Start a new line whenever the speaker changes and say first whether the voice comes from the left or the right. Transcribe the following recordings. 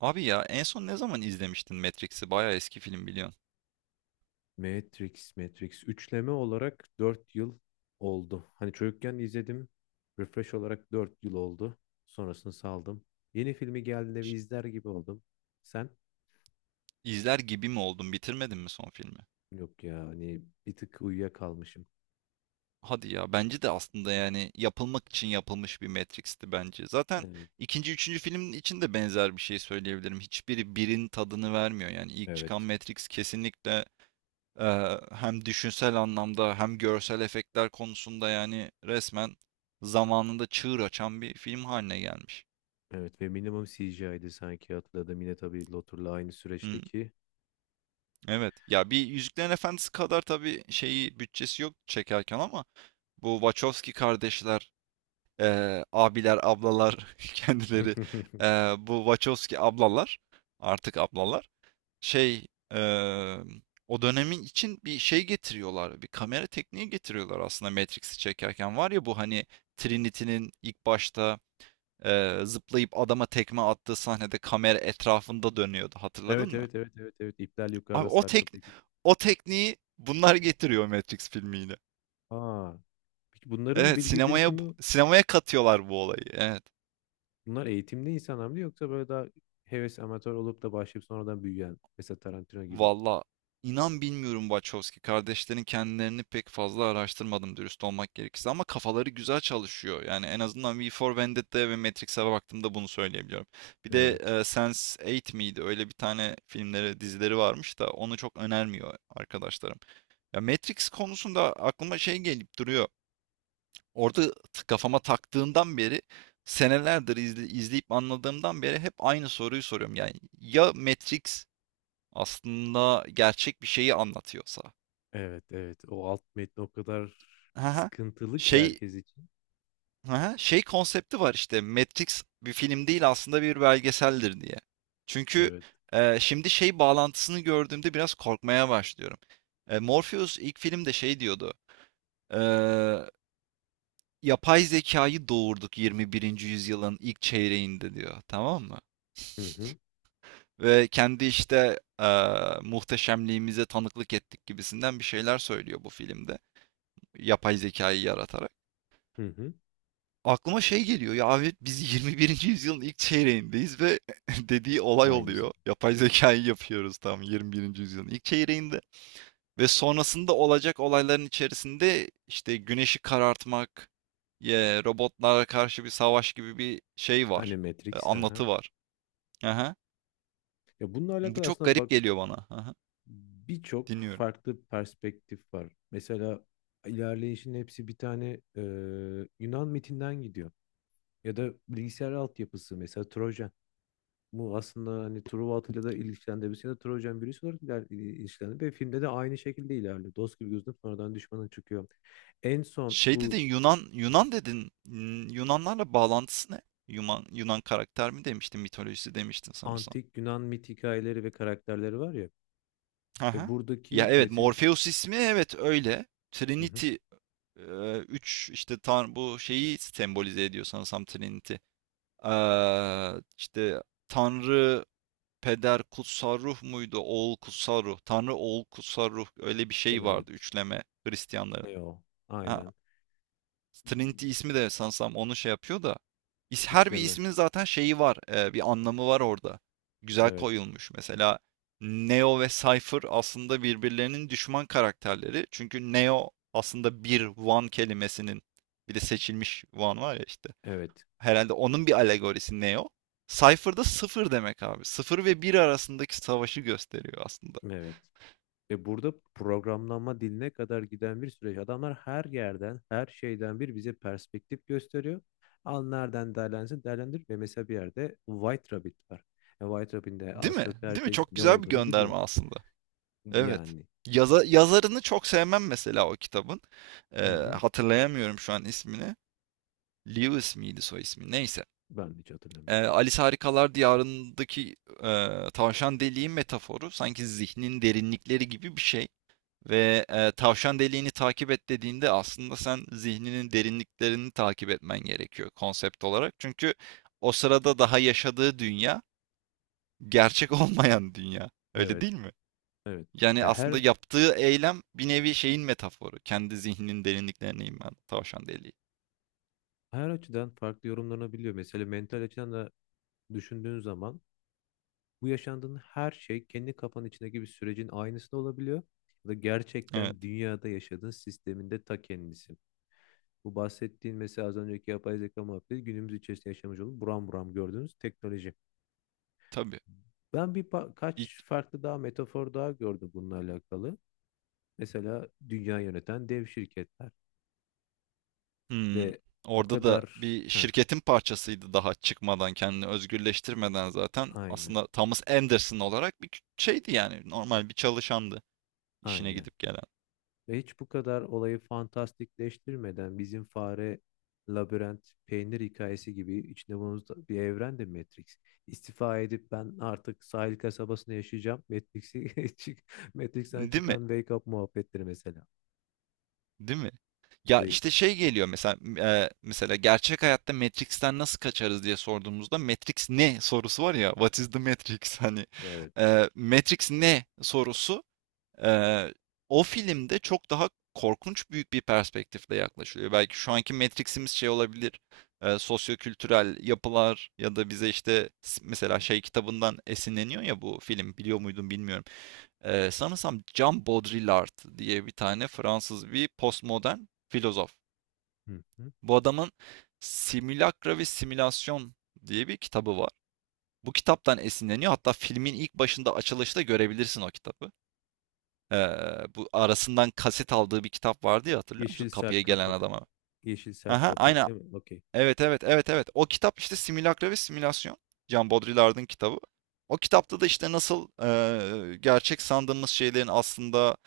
right: Abi ya en son ne zaman izlemiştin Matrix'i? Bayağı eski film biliyorsun.
left: Matrix, Matrix. Üçleme olarak 4 yıl oldu. Hani çocukken izledim. Refresh olarak 4 yıl oldu. Sonrasını saldım. Yeni filmi geldiğinde bir izler gibi oldum. Sen?
right: İzler gibi mi oldun? Bitirmedin mi son filmi?
left: Yok ya hani bir tık uyuyakalmışım.
right: Hadi ya bence de aslında yani yapılmak için yapılmış bir Matrix'ti bence. Zaten
left: Evet.
right: ikinci, üçüncü filmin için de benzer bir şey söyleyebilirim. Hiçbiri birin tadını vermiyor. Yani ilk çıkan
left: Evet.
right: Matrix kesinlikle e, hem düşünsel anlamda hem görsel efektler konusunda yani resmen zamanında çığır açan bir film haline gelmiş.
left: Evet ve minimum CGI'di sanki hatırladım. Yine tabii Lotur'la aynı süreçteki.
right: Evet. Ya bir Yüzüklerin Efendisi kadar tabii şeyi bütçesi yok çekerken ama bu Wachowski kardeşler, abiler, ablalar kendileri bu Wachowski ablalar artık ablalar şey eee, o dönemin için bir şey getiriyorlar. Bir kamera tekniği getiriyorlar aslında Matrix'i çekerken. Var ya bu hani Trinity'nin ilk başta zıplayıp adama tekme attığı sahnede kamera etrafında dönüyordu. Hatırladın
left: Evet,
right: mı?
left: evet, evet, evet, evet. İpler
right: Abi
left: yukarıda
right: o
left: sarkıp.
right: tek o tekniği bunlar getiriyor Matrix filmi yine.
left: Aa, peki bunların
right: Evet
left: bilgi
right: sinemaya
left: birikimi.
right: sinemaya katıyorlar bu olayı. Evet.
left: Bunlar eğitimli insanlar mı yoksa böyle daha heves amatör olup da başlayıp sonradan büyüyen mesela Tarantino gibi.
right: Valla inan bilmiyorum Wachowski kardeşlerin kendilerini pek fazla araştırmadım dürüst olmak gerekirse ama kafaları güzel çalışıyor. Yani en azından V for Vendetta'ya ve Matrix'e baktığımda bunu söyleyebiliyorum. Bir de
left: Evet.
right: sense Eight miydi? Öyle bir tane filmleri, dizileri varmış da onu çok önermiyor arkadaşlarım. Ya Matrix konusunda aklıma şey gelip duruyor. Orada kafama taktığından beri senelerdir izleyip anladığımdan beri hep aynı soruyu soruyorum. Yani ya Matrix aslında gerçek bir şeyi anlatıyorsa.
left: Evet, evet. O alt metni o kadar
right: Hı.
left: sıkıntılı ki
right: Şey.
left: herkes için.
right: Hı. Şey konsepti var işte Matrix bir film değil aslında bir belgeseldir diye. Çünkü,
left: Evet.
right: eee, şimdi şey bağlantısını gördüğümde biraz korkmaya başlıyorum. Morpheus ilk filmde şey diyordu, eee, "Yapay zekayı doğurduk 21. yüzyılın ilk çeyreğinde." diyor, tamam mı?
left: Hı hı.
right: Ve kendi işte muhteşemliğimize tanıklık ettik gibisinden bir şeyler söylüyor bu filmde. Yapay zekayı yaratarak.
left: Hı hı.
right: Aklıma şey geliyor ya abi biz 21. yüzyılın ilk çeyreğindeyiz ve dediği olay
left: Aynısı.
right: oluyor. Yapay zekayı yapıyoruz tam 21. yüzyılın ilk çeyreğinde. Ve sonrasında olacak olayların içerisinde işte güneşi karartmak, robotlara karşı bir savaş gibi bir şey
left: Hani
right: var.
left: Matrix. Hı
right: Anlatı
left: hı.
right: var. Aha.
left: Ya bununla
right: Bu
left: alakalı
right: çok
left: aslında
right: garip
left: bak
right: geliyor bana. Aha.
left: birçok
right: Dinliyorum.
left: farklı perspektif var. Mesela ilerleyişin hepsi bir tane Yunan mitinden gidiyor. Ya da bilgisayar altyapısı mesela Trojan. Bu aslında hani Truva Atilla da ilişkilendirmesiyle Trojan birisi olarak ilişkilendi ve filmde de aynı şekilde ilerliyor. Dost gibi gözünüp sonradan düşmana çıkıyor. En son
right: Şey dedin
left: bu
right: Yunan dedin. Hmm, Yunanlarla bağlantısı ne? Yunan karakter mi demiştin, mitolojisi demiştin sanırsam.
left: antik Yunan mit hikayeleri ve karakterleri var ya. Ve
right: Aha. Ya
left: buradaki
right: evet
left: Mesih.
right: Morpheus ismi evet öyle.
left: Hı hı.
right: Trinity 3 işte tan bu şeyi sembolize ediyor sanırsam Trinity. İşte Tanrı Peder Kutsal Ruh muydu? Oğul Kutsal Ruh. Tanrı Oğul Kutsal Ruh öyle bir şey
left: Kenar.
right: vardı üçleme Hristiyanların.
left: Ne o?
right: Ha,
left: Aynen.
right: Trinity ismi de sanırsam onu şey yapıyor da. Her bir
left: Üçleme.
right: ismin zaten şeyi var. Bir anlamı var orada. Güzel
left: Evet.
right: koyulmuş. Mesela Neo ve Cypher aslında birbirlerinin düşman karakterleri. Çünkü Neo aslında bir One kelimesinin bir de seçilmiş One var ya işte.
left: Evet.
right: Herhalde onun bir alegorisi Neo. Cypher da sıfır demek abi. Sıfır ve bir arasındaki savaşı gösteriyor aslında.
left: Evet. Ve burada programlanma diline kadar giden bir süreç. Adamlar her yerden, her şeyden bir bize perspektif gösteriyor. Al nereden değerlensin, değerlendir. Ve mesela bir yerde White Rabbit var. White Rabbit'in de
right: Değil
left: az
right: mi?
left: çok
right: Değil mi?
left: herkes
right: Çok
left: ne
right: güzel bir
left: olduğunu
right: gönderme
left: biliyor.
right: aslında. Evet.
left: Yani.
right: Yazarını çok sevmem mesela o kitabın. Eee,
left: Hı hı.
right: Hatırlayamıyorum şu an ismini. Lewis miydi soy ismi? Neyse.
left: Ben hiç hatırlamıyorum.
right: Alice Harikalar Diyarı'ndaki tavşan deliği metaforu sanki zihnin derinlikleri gibi bir şey. Ve tavşan deliğini takip et dediğinde aslında sen zihninin derinliklerini takip etmen gerekiyor konsept olarak. Çünkü o sırada daha yaşadığı dünya gerçek olmayan dünya. Öyle
left: Evet.
right: değil mi?
left: Evet.
right: Yani
left: Ya
right: aslında
left: her
right: yaptığı eylem bir nevi şeyin metaforu. Kendi zihninin derinliklerine inen tavşan deliği.
left: her açıdan farklı yorumlanabiliyor. Mesela mental açıdan da düşündüğün zaman, bu yaşandığın her şey kendi kafanın içindeki bir sürecin aynısı da olabiliyor. Ya da
right: Evet,
left: gerçekten dünyada yaşadığın sisteminde ta kendisi. Bu bahsettiğin mesela az önceki yapay zeka muhabbeti günümüz içerisinde yaşamış olup buram buram gördüğünüz teknoloji.
right: tabii.
left: Ben bir
right: İlk,
left: kaç farklı daha metafor daha gördüm bununla alakalı. Mesela dünya yöneten dev şirketler
right: hımm,
left: ve o
right: orada da
left: kadar.
right: bir
left: Ha,
right: şirketin parçasıydı daha çıkmadan, kendini özgürleştirmeden zaten.
left: aynen,
right: Aslında Thomas Anderson olarak bir şeydi yani normal bir çalışandı işine
left: aynen.
right: gidip gelen.
left: Ve hiç bu kadar olayı fantastikleştirmeden bizim fare, labirent, peynir hikayesi gibi içinde bulunduğumuz bir evrende Matrix. İstifa edip ben artık sahil kasabasında yaşayacağım. Matrix'i Matrix'ten
right: Değil mi?
left: çıkan Wake Up muhabbetleri mesela.
right: Değil mi? Ya
left: Ve
right: işte şey geliyor mesela mesela gerçek hayatta Matrix'ten nasıl kaçarız diye sorduğumuzda Matrix ne sorusu var ya What is the Matrix hani
left: evet.
right: Matrix ne sorusu e, o filmde çok daha korkunç büyük bir perspektifle yaklaşılıyor. Belki şu anki Matrix'imiz şey olabilir sosyokültürel yapılar ya da bize işte
left: Hı
right: mesela şey kitabından esinleniyor ya bu film biliyor muydun bilmiyorum. Sanırsam Jean Baudrillard diye bir tane Fransız bir postmodern filozof.
left: hı.
right: Bu adamın Simülakra ve Simülasyon diye bir kitabı var. Bu kitaptan esinleniyor. Hatta filmin ilk başında açılışta görebilirsin o kitabı. Ee, Bu arasından kaset aldığı bir kitap vardı ya hatırlıyor musun?
left: Yeşil
right: Kapıya
left: sert
right: gelen
left: kapak.
right: adama.
left: Yeşil sert
right: Aha,
left: kapak
right: aynen.
left: değil mi? Okey.
right: Evet evet evet evet. O kitap işte Simülakra ve Simülasyon. Jean Baudrillard'ın kitabı. O kitapta da işte nasıl gerçek sandığımız şeylerin aslında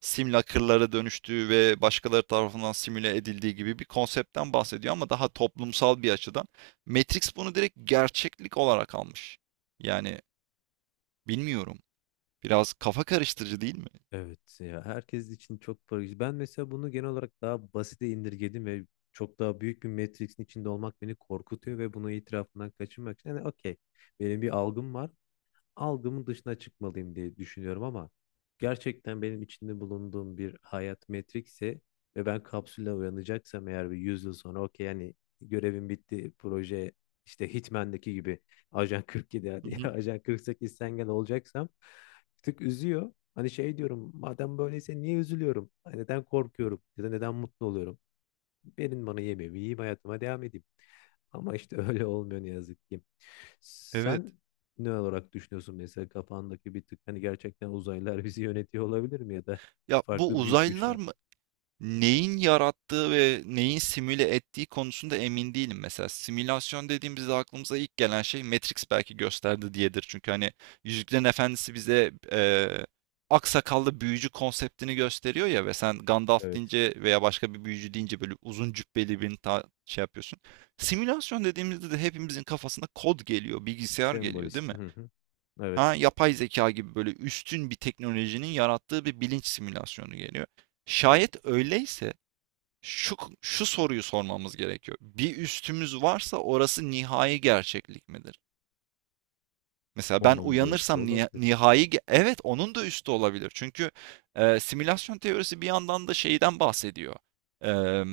right: simülakırlara dönüştüğü ve başkaları tarafından simüle edildiği gibi bir konseptten bahsediyor ama daha toplumsal bir açıdan. Matrix bunu direkt gerçeklik olarak almış. Yani bilmiyorum. Biraz kafa karıştırıcı değil mi?
left: Evet ya herkes için çok farklı. Ben mesela bunu genel olarak daha basite indirgedim ve çok daha büyük bir Matrix'in içinde olmak beni korkutuyor ve bunu itirafından kaçınmak için. Yani okey, benim bir algım var, algımın dışına çıkmalıyım diye düşünüyorum ama gerçekten benim içinde bulunduğum bir hayat metrikse ve ben kapsülle uyanacaksam eğer bir 100 yıl sonra, okey yani, görevim bitti, proje, işte Hitman'daki gibi Ajan 47
right: Hı
left: hadi,
right: hı.
left: Ajan 48 sen gel, olacaksam bir tık üzüyor. Hani şey diyorum madem böyleyse niye üzülüyorum? Hani, neden korkuyorum ya da neden mutlu oluyorum? Verin bana yemeğimi, yiyeyim hayatıma devam edeyim. Ama işte öyle olmuyor ne yazık ki.
right: Evet.
left: Sen ne olarak düşünüyorsun mesela kafandaki bir tık hani gerçekten uzaylılar bizi yönetiyor olabilir mi ya da
right: Ya bu
left: farklı büyük
right: uzaylılar
left: güçler?
right: mı? Neyin yarattığı ve neyin simüle ettiği konusunda emin değilim. Mesela simülasyon dediğimizde aklımıza ilk gelen şey Matrix belki gösterdi diyedir. Çünkü hani Yüzüklerin Efendisi bize aksakallı büyücü konseptini gösteriyor ya ve sen Gandalf
left: Evet.
right: deyince veya başka bir büyücü deyince böyle uzun cübbeli birini şey yapıyorsun. Simülasyon dediğimizde de hepimizin kafasına kod geliyor, bilgisayar geliyor değil
left: Sembolist.
right: mi?
left: Hı hı. Evet.
right: Ha, yapay zeka gibi böyle üstün bir teknolojinin yarattığı bir bilinç simülasyonu geliyor. Şayet öyleyse şu, şu soruyu sormamız gerekiyor. Bir üstümüz varsa orası nihai gerçeklik midir? Mesela ben
left: Onun da üstü
right: uyanırsam
left: olabilir.
right: evet onun da üstü olabilir. Çünkü simülasyon teorisi bir yandan da şeyden bahsediyor. Eee,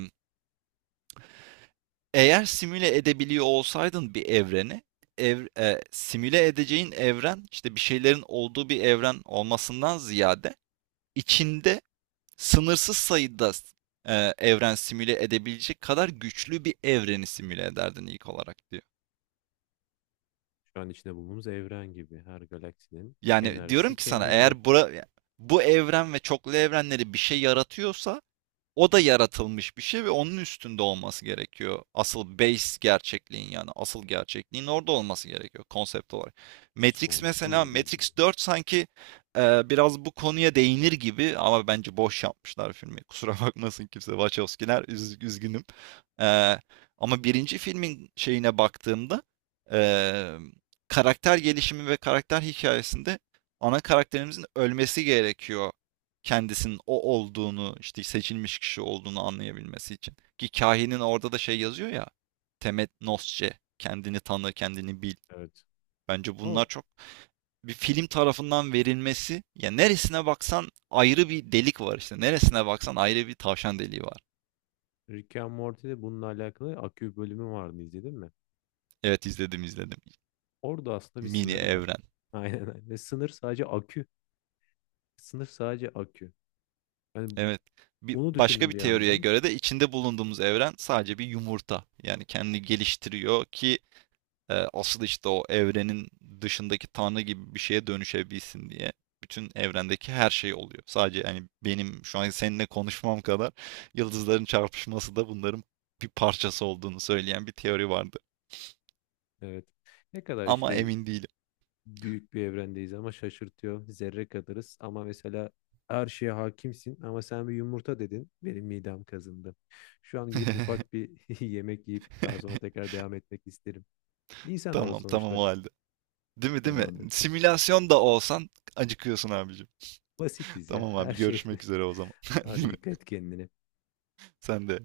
right: Eğer simüle edebiliyor olsaydın bir evreni simüle edeceğin evren işte bir şeylerin olduğu bir evren olmasından ziyade içinde sınırsız sayıda evren simüle edebilecek kadar güçlü bir evreni simüle ederdin ilk olarak diyor.
left: Şu an içinde bulunduğumuz evren gibi her galaksinin
right: Yani diyorum
left: enerjisi
right: ki sana
left: kendinde.
right: eğer bu evren ve çoklu evrenleri bir şey yaratıyorsa o da yaratılmış bir şey ve onun üstünde olması gerekiyor. Asıl base gerçekliğin yani asıl gerçekliğin orada olması gerekiyor konsept olarak. Matrix mesela
left: Sonsuz bir.
right: Matrix 4 sanki biraz bu konuya değinir gibi ama bence boş yapmışlar filmi. Kusura bakmasın kimse Wachowskiler üzgünüm. E, Ama birinci filmin şeyine baktığımda e, karakter gelişimi ve karakter hikayesinde ana karakterimizin ölmesi gerekiyor kendisinin o olduğunu, işte seçilmiş kişi olduğunu anlayabilmesi için. Ki kahinin orada da şey yazıyor ya. Temet nosce, kendini tanı, kendini bil.
left: Evet.
right: Bence bunlar
left: O,
right: çok bir film tarafından verilmesi. Ya neresine baksan ayrı bir delik var işte. Neresine baksan ayrı bir tavşan deliği var.
left: Rick and Morty'de bununla alakalı akü bölümü vardı, izledin mi?
right: Evet izledim izledim.
left: Orada aslında bir
right: Mini
left: sınır var.
right: evren.
left: Aynen, aynen. Ve sınır sadece akü. Sınır sadece akü. Yani
right: Evet. Bir,
left: onu
right: başka
left: düşündüm
right: bir
left: bir
right: teoriye
left: yandan.
right: göre de içinde bulunduğumuz evren sadece bir yumurta. Yani kendini geliştiriyor ki asıl işte o evrenin dışındaki tanrı gibi bir şeye dönüşebilsin diye bütün evrendeki her şey oluyor. Sadece yani benim şu an seninle konuşmam kadar yıldızların çarpışması da bunların bir parçası olduğunu söyleyen bir teori vardı.
left: Evet. Ne kadar
right: Ama
left: işte
right: emin değilim.
left: büyük bir evrendeyiz ama şaşırtıyor. Zerre kadarız ama mesela her şeye hakimsin ama sen bir yumurta dedin. Benim midem kazındı. Şu an gidip ufak bir yemek yiyip daha sonra tekrar devam etmek isterim. İnsanoğlu
right: Tamam tamam
left: sonuçta
right: o halde. Değil mi değil mi?
left: tamamdır.
right: Simülasyon da olsan acıkıyorsun abicim.
left: Basitiz ya
right: Tamam
left: her
right: abi
left: şey.
right: görüşmek üzere o zaman. Değil
left: Hadi
right: mi?
left: dikkat et kendine.
right: Sen de.